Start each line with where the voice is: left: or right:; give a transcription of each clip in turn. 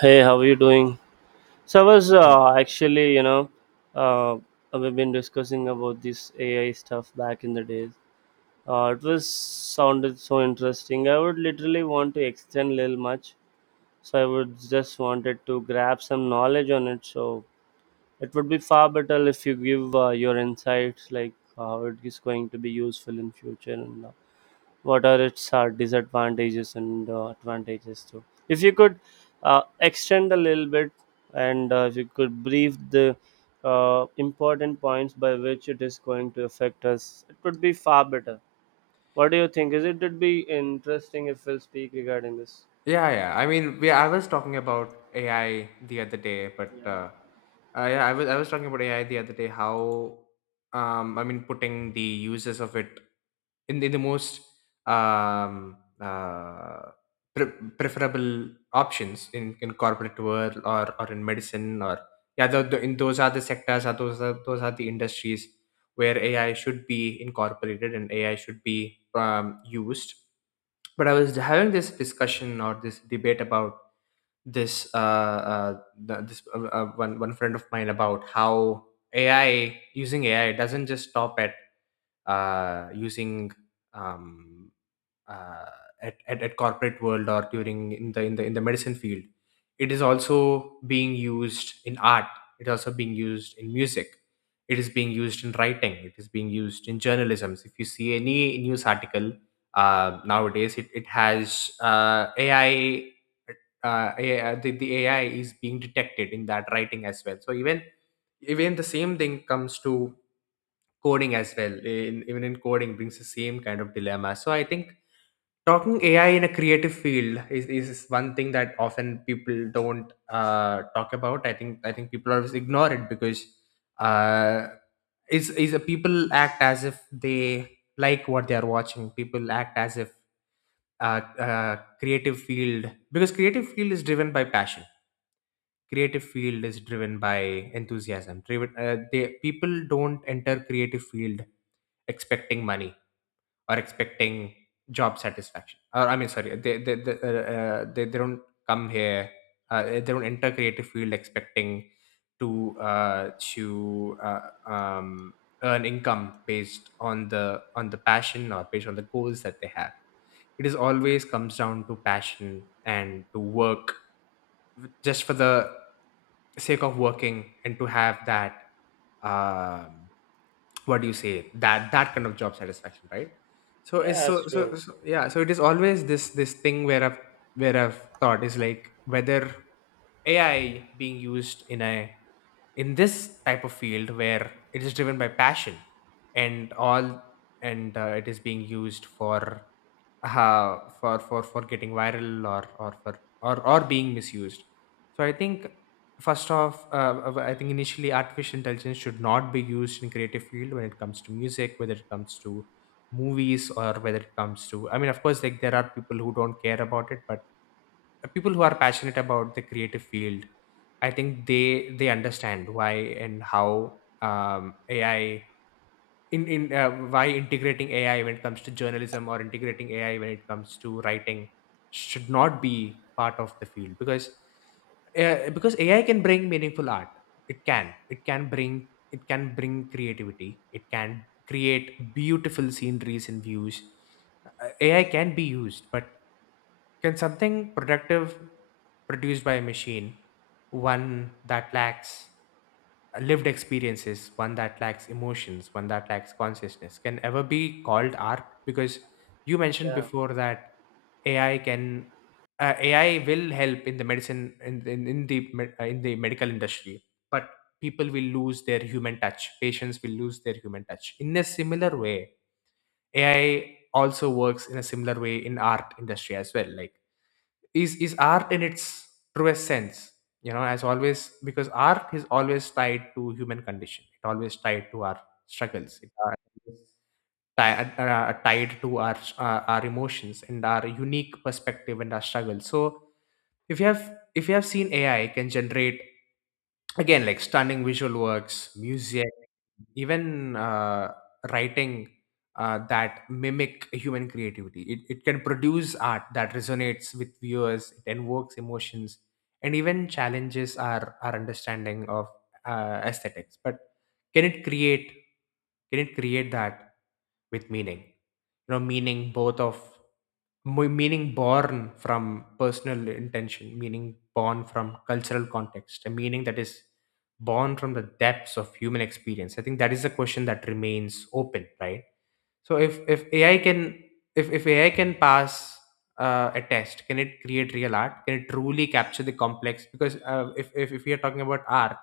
right: Hey, how are you doing? So I was
left: Yeah,
right: actually, uh, we've been discussing about this AI stuff back in the days. It was sounded so interesting. I would literally want to extend little much, so I would just wanted to grab some knowledge on it. So it would be far better if you give your insights, like how it is going to be useful in future and all, what are its disadvantages and advantages too, if you could extend a little bit, and if you could brief the important points by which it is going to affect us, it would be far better. What do you think? Is it would be interesting if we'll speak regarding this?
left: yeah, yeah. I mean, I was talking about AI the other day. But Yeah, I was talking about AI the other day. How I mean, putting the uses of it in in the most um, uh, preferable options in corporate world or in medicine or yeah, the, in those are the sectors. Are those are those are the industries where AI should be incorporated, and AI should be used. But I was having this discussion or this debate about this one friend of mine about how AI using AI doesn't just stop at using, um uh, at corporate world, or during in the medicine field. It is also being used in art. It is also being used in music. It is being used in writing. It is being used in journalism. If you see any news article, nowadays it has AI. The AI is being detected in that writing as well. So even the same thing comes to coding as well. Even in coding brings the same kind of dilemma. So I think talking AI in a creative field is one thing that often people don't talk about. I think people always ignore it, because uh, is a people act as if they like what they are watching. People act as if— uh, creative field, because creative field is driven by passion. Creative field is driven by enthusiasm. Driven, they People don't enter creative field expecting money, or expecting job satisfaction, or I mean sorry, they don't come here. They don't enter creative field expecting to earn income based on the passion, or based on the goals that they have. It is always comes down to passion and to work just for the sake of working, and to have that um, what do you say, that kind of job satisfaction, right? So it's
right: Yeah, that's
left: so, so
right: true.
left: so yeah, so it is always this thing where I've thought is like whether AI being used in a, in this type of field where it is driven by passion and all, and it is being used for for getting viral, or for or or being misused. So I think first off, I think initially artificial intelligence should not be used in creative field, when it comes to music, whether it comes to movies, or whether it comes to, I mean, of course, like there are people who don't care about it, but people who are passionate about the creative field, I think they understand why and how— ai in why integrating AI when it comes to journalism, or integrating AI when it comes to writing, should not be part of the field, because AI can bring meaningful art. It can. It can bring. It can bring creativity. It can create beautiful sceneries and views. AI can be used. But can something productive produced by a machine, one that lacks? Lived experiences, one that lacks emotions, one that lacks consciousness, can ever be called art? Because you mentioned
right: Yeah.
left: before that AI can uh, AI will help in the medicine, in in the medical industry, but people will lose their human touch. Patients will lose their human touch. In a similar way, AI also works in a similar way in art industry as well. Like is art in its truest sense, you know, as always, because art is always tied to human condition. It always tied to our struggles. It always tied to our emotions and our unique perspective, and our struggle. So if you have seen, AI can generate, again like, stunning visual works, music, even writing, that mimic human creativity. It can produce art that resonates with viewers. It invokes emotions and even challenges our understanding of aesthetics. But can it create, that, with meaning? You know, meaning both of, meaning born from personal intention, meaning born from cultural context, a meaning that is born from the depths of human experience. I think that is a question that remains open, right? So if AI can, if AI can pass a test, can it create real art? Can it truly capture the complex? Because if, we are talking about art,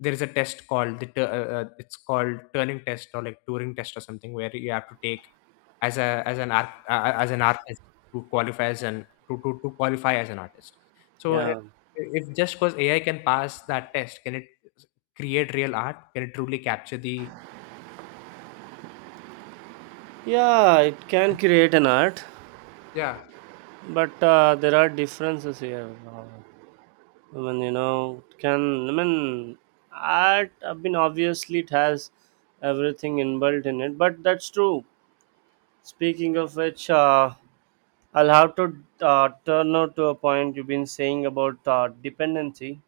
left: there is a test called it's called Turing test, or like Turing test or something, where you have to take as an art as an artist, to qualify as an, to qualify as an artist. So
right: Yeah,
left: if just because AI can pass that test, can it create real art? Can it truly capture the—
right: yeah, it can create an art,
left: yeah,
right: but there are differences here. Uh, I mean, it can, I mean, art, I mean, obviously it has everything inbuilt in it, but that's true. Speaking of which, I'll have to turn out to a point you've been saying about dependency.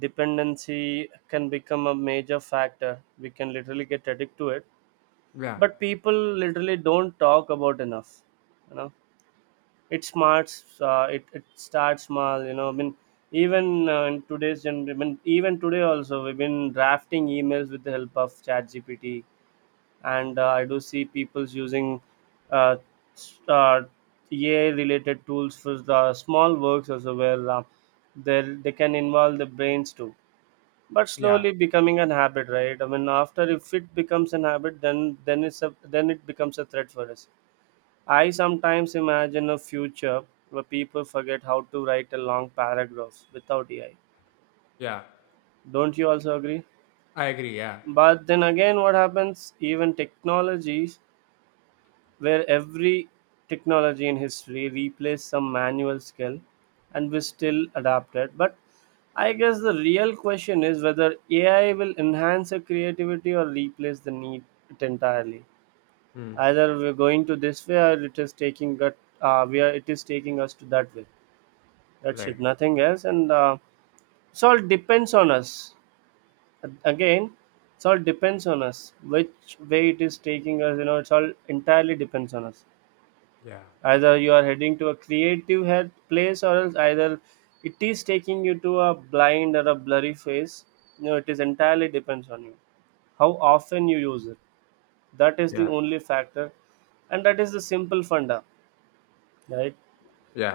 right: Dependency can become a major factor. We can literally get addicted to it,
left: yeah,
right: but people literally don't talk about enough. You know, it starts small, you know, I mean, even in today's gen- I mean, even today also we've been drafting emails with the help of chat GPT, and I do see people's using uh, s- uh, AI related tools for the small works also, where they they can involve the brains too, but
left: yeah.
right: slowly becoming an habit, right? I mean, after if it becomes an habit, then it becomes a threat for us. I sometimes imagine a future where people forget how to write a long paragraph without AI.
left: Yeah,
right: Don't you also agree?
left: I agree, yeah.
right: But then again, what happens, even technologies where every technology in history replaced some manual skill, and we still adapted. But I guess the real question is whether AI will enhance our creativity or replace the need it entirely.
left: Mm,
right: Either we're going to this way, or it is taking that, we are it is taking us to that way. That's it,
left: right.
right: nothing else. And it all depends on us. Again, it's all depends on us. Which way it is taking us, it's all entirely depends on us.
left: Yeah,
right: Either you are heading to a creative head place, or else either it is taking you to a blind or a blurry face. You know, it is entirely depends on you. How often you use it. That is the
left: yeah,
right: only factor, and that is the simple funda, right?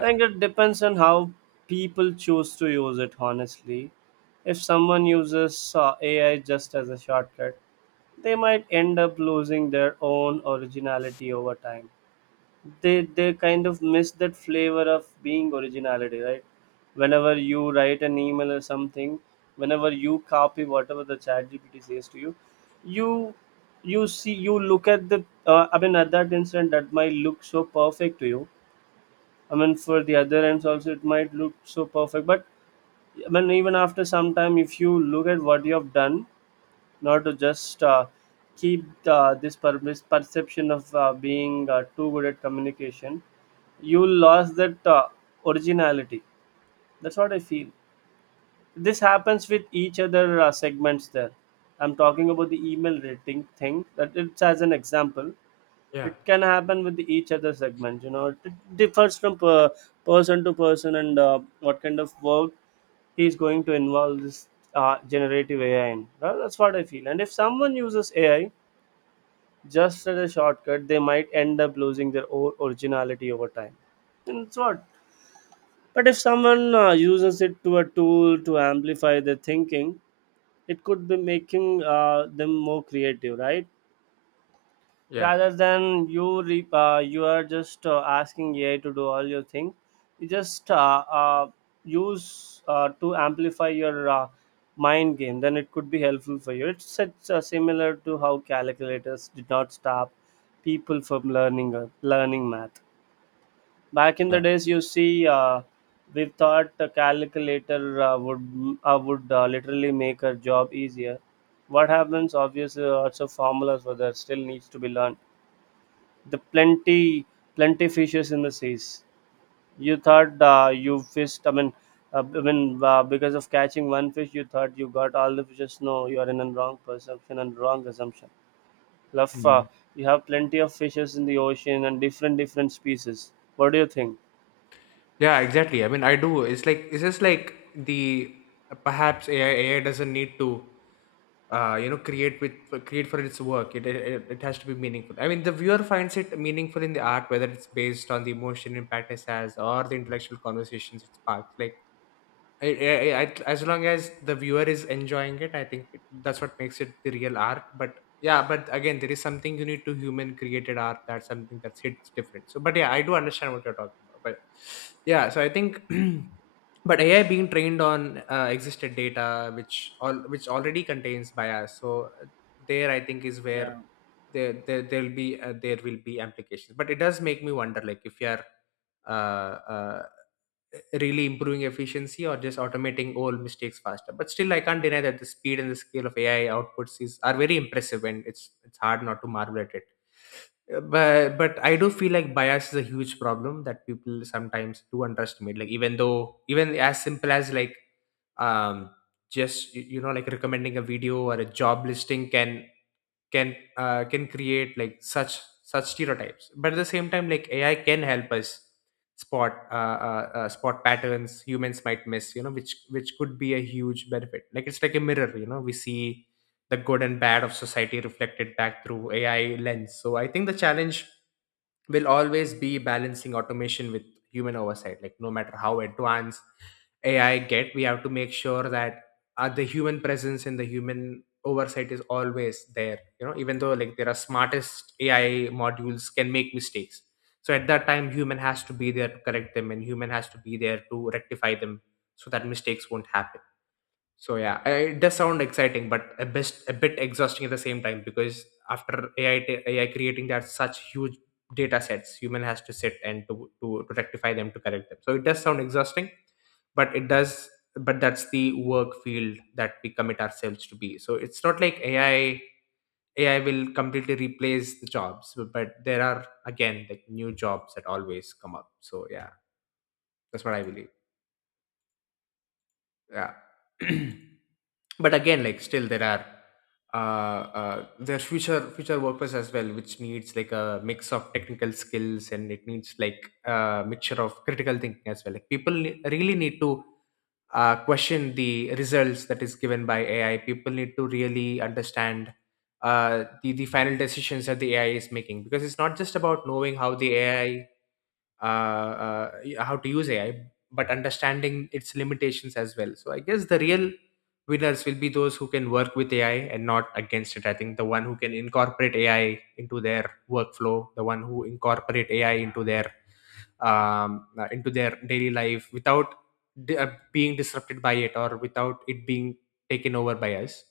right: I think it depends on how people choose to use it, honestly. If someone uses AI just as a shortcut, they might end up losing their own originality over time. They kind of miss that flavor of being originality, right? Whenever you write an email or something, whenever you copy whatever the chat GPT says to you, you you see, you look at the, I mean, at that instant that might look so perfect to you. I mean, for the other ends also, it might look so perfect. But I mean, even after some time, if you look at what you have done, not to just keep this perception of being too good at communication, you lost that originality. That's what I feel. This happens with each other segments. There, I'm talking about the email rating thing. That it's as an example,
left: yeah,
right: it can happen with each other segment. You know, it differs from person to person, and what kind of work he's going to involve this generative AI in. Well, that's what I feel. And if someone uses AI just as a shortcut, they might end up losing their originality over time. And it's what. But if someone uses it to a tool to amplify their thinking, it could be making them more creative, right?
left: yeah,
right: Rather than you are just asking AI to do all your things. You just use to amplify your mind game. Then it could be helpful for you. It's similar to how calculators did not stop people from learning math. Back in the
left: yeah.
right: days, you see. We thought a calculator would literally make our job easier. What happens? Obviously, lots of formulas were there, still needs to be learned. The plenty fishes in the seas. You thought you fished. I mean, because of catching one fish, you thought you got all the fishes. No, you are in a wrong perception and wrong assumption. Love,
left: Mhm.
right: you have plenty of fishes in the ocean and different species. What do you think?
left: Yeah, exactly. I mean, I do. It's like it's just like the— perhaps AI doesn't need to create with, create for its work. It has to be meaningful. I mean, the viewer finds it meaningful in the art, whether it's based on the emotion impact it has, or the intellectual conversations it sparks. Like as long as the viewer is enjoying it, I think that's what makes it the real art. But yeah, but again, there is something unique to human created art. That's something that's hits different. So, but yeah, I do understand what you're talking about. But yeah, so I think, but AI being trained on existed data, which already contains bias. So there, I think, is where
right: Yeah,
left: there will be implications. But it does make me wonder, like if you're uh, uh, really improving efficiency, or just automating old mistakes faster. But still, I can't deny that the speed and the scale of AI outputs is are very impressive, and it's hard not to marvel at it. But I do feel like bias is a huge problem that people sometimes do underestimate, like even though, even as simple as, like um you know, like recommending a video or a job listing can, can create like such stereotypes. But at the same time, like AI can help us spot uh, spot patterns humans might miss, you know, which could be a huge benefit. Like it's like a mirror, you know, we see the good and bad of society reflected back through AI lens. So I think the challenge will always be balancing automation with human oversight. Like no matter how advanced AI get, we have to make sure that the human presence and the human oversight is always there. You know, even though like there are smartest AI modules can make mistakes. So at that time, human has to be there to correct them, and human has to be there to rectify them, so that mistakes won't happen. So yeah, it does sound exciting, but a bit exhausting at the same time, because after AI creating that such huge data sets, human has to sit and to rectify them, to correct them. So it does sound exhausting, but it does but that's the work field that we commit ourselves to be. So it's not like AI will completely replace the jobs, but there are again like new jobs that always come up. So yeah, that's what I believe. Yeah. But again, like still there are there's future workers as well, which needs like a mix of technical skills, and it needs like a mixture of critical thinking as well. Like people really need to question the results that is given by AI. People need to really understand the final decisions that the AI is making, because it's not just about knowing uh, uh, how to use AI, but understanding its limitations as well. So I guess the real winners will be those who can work with AI and not against it. I think the one who can incorporate AI into their workflow, the one who incorporate AI into their daily life without being disrupted by it, or without it being taken over by us,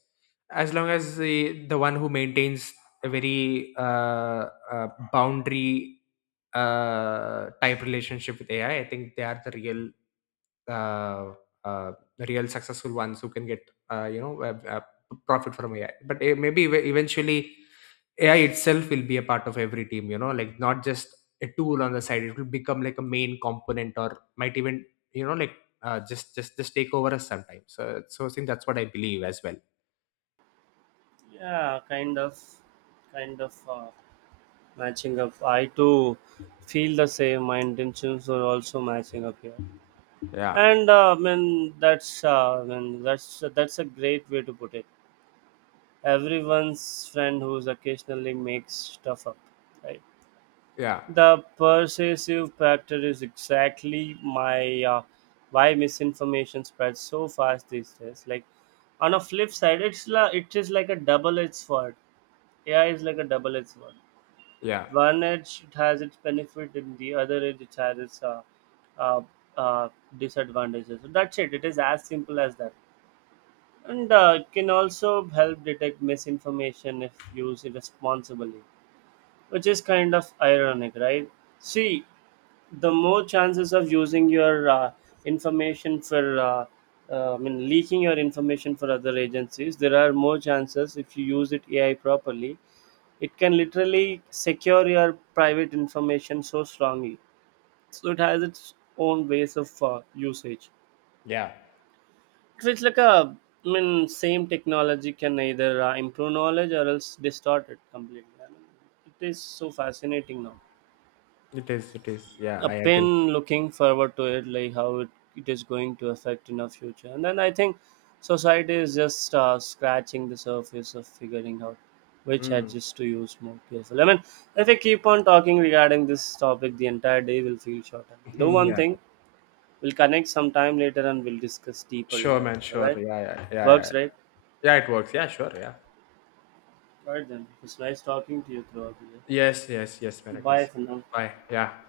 left: as long as the one who maintains a very boundary type relationship with AI, I think they are the real— uh, uh, the real successful ones who can get uh, you know uh, uh, profit from AI. But eventually, AI itself will be a part of every team, you know, like not just a tool on the side. It will become like a main component, or might even, you know, like just take over us sometimes. So I think that's what I believe as well.
right: yeah, kind of matching up. I too feel the same. My intentions are also matching up here.
left: Yeah,
right: And I mean, that's I mean that's a great way to put it. Everyone's friend who's occasionally makes stuff up, right?
left: yeah,
right: The persuasive factor is exactly my why misinformation spreads so fast these days, like. On a flip side, it is like a double edged sword. AI is like a double edged sword.
left: yeah,
right: One edge, it has its benefit, and the other edge, it has its uh, uh, disadvantages. So, that's it, it is as simple as that. And it can also help detect misinformation if used irresponsibly, which is kind of ironic, right? See, the more chances of using your information for, I mean, leaking your information for other agencies, there are more chances if you use it AI properly. It can literally secure your private information so strongly. So it has its own ways of usage.
left: yeah.
right: Because it's like a, I mean, same technology can either improve knowledge, or else distort it completely. I mean, it is so fascinating now.
left: It is, it is. Yeah,
right: A
left: I
right: pen.
left: agree.
right: Looking forward to it, like how it is going to affect in our future. And then I think society is just scratching the surface of figuring out which
left: Mm.
right: edges to use more carefully, I mean. If I keep on talking regarding this topic, the entire day will feel shorter. Do one
left: Yeah,
right: thing, we'll connect sometime later and we'll discuss deeper
left: sure,
right: regarding
left: man.
right: this, all
left: Sure.
right: right?
left: Yeah, yeah, yeah, yeah.
right: Works, right?
left: Yeah, it works. Yeah, sure. Yeah.
right: Alright then, it's nice talking to you throughout the year.
left: Yes, yes, yes, man. It
right: Bye
left: is.
right: for now.
left: Bye. Yeah.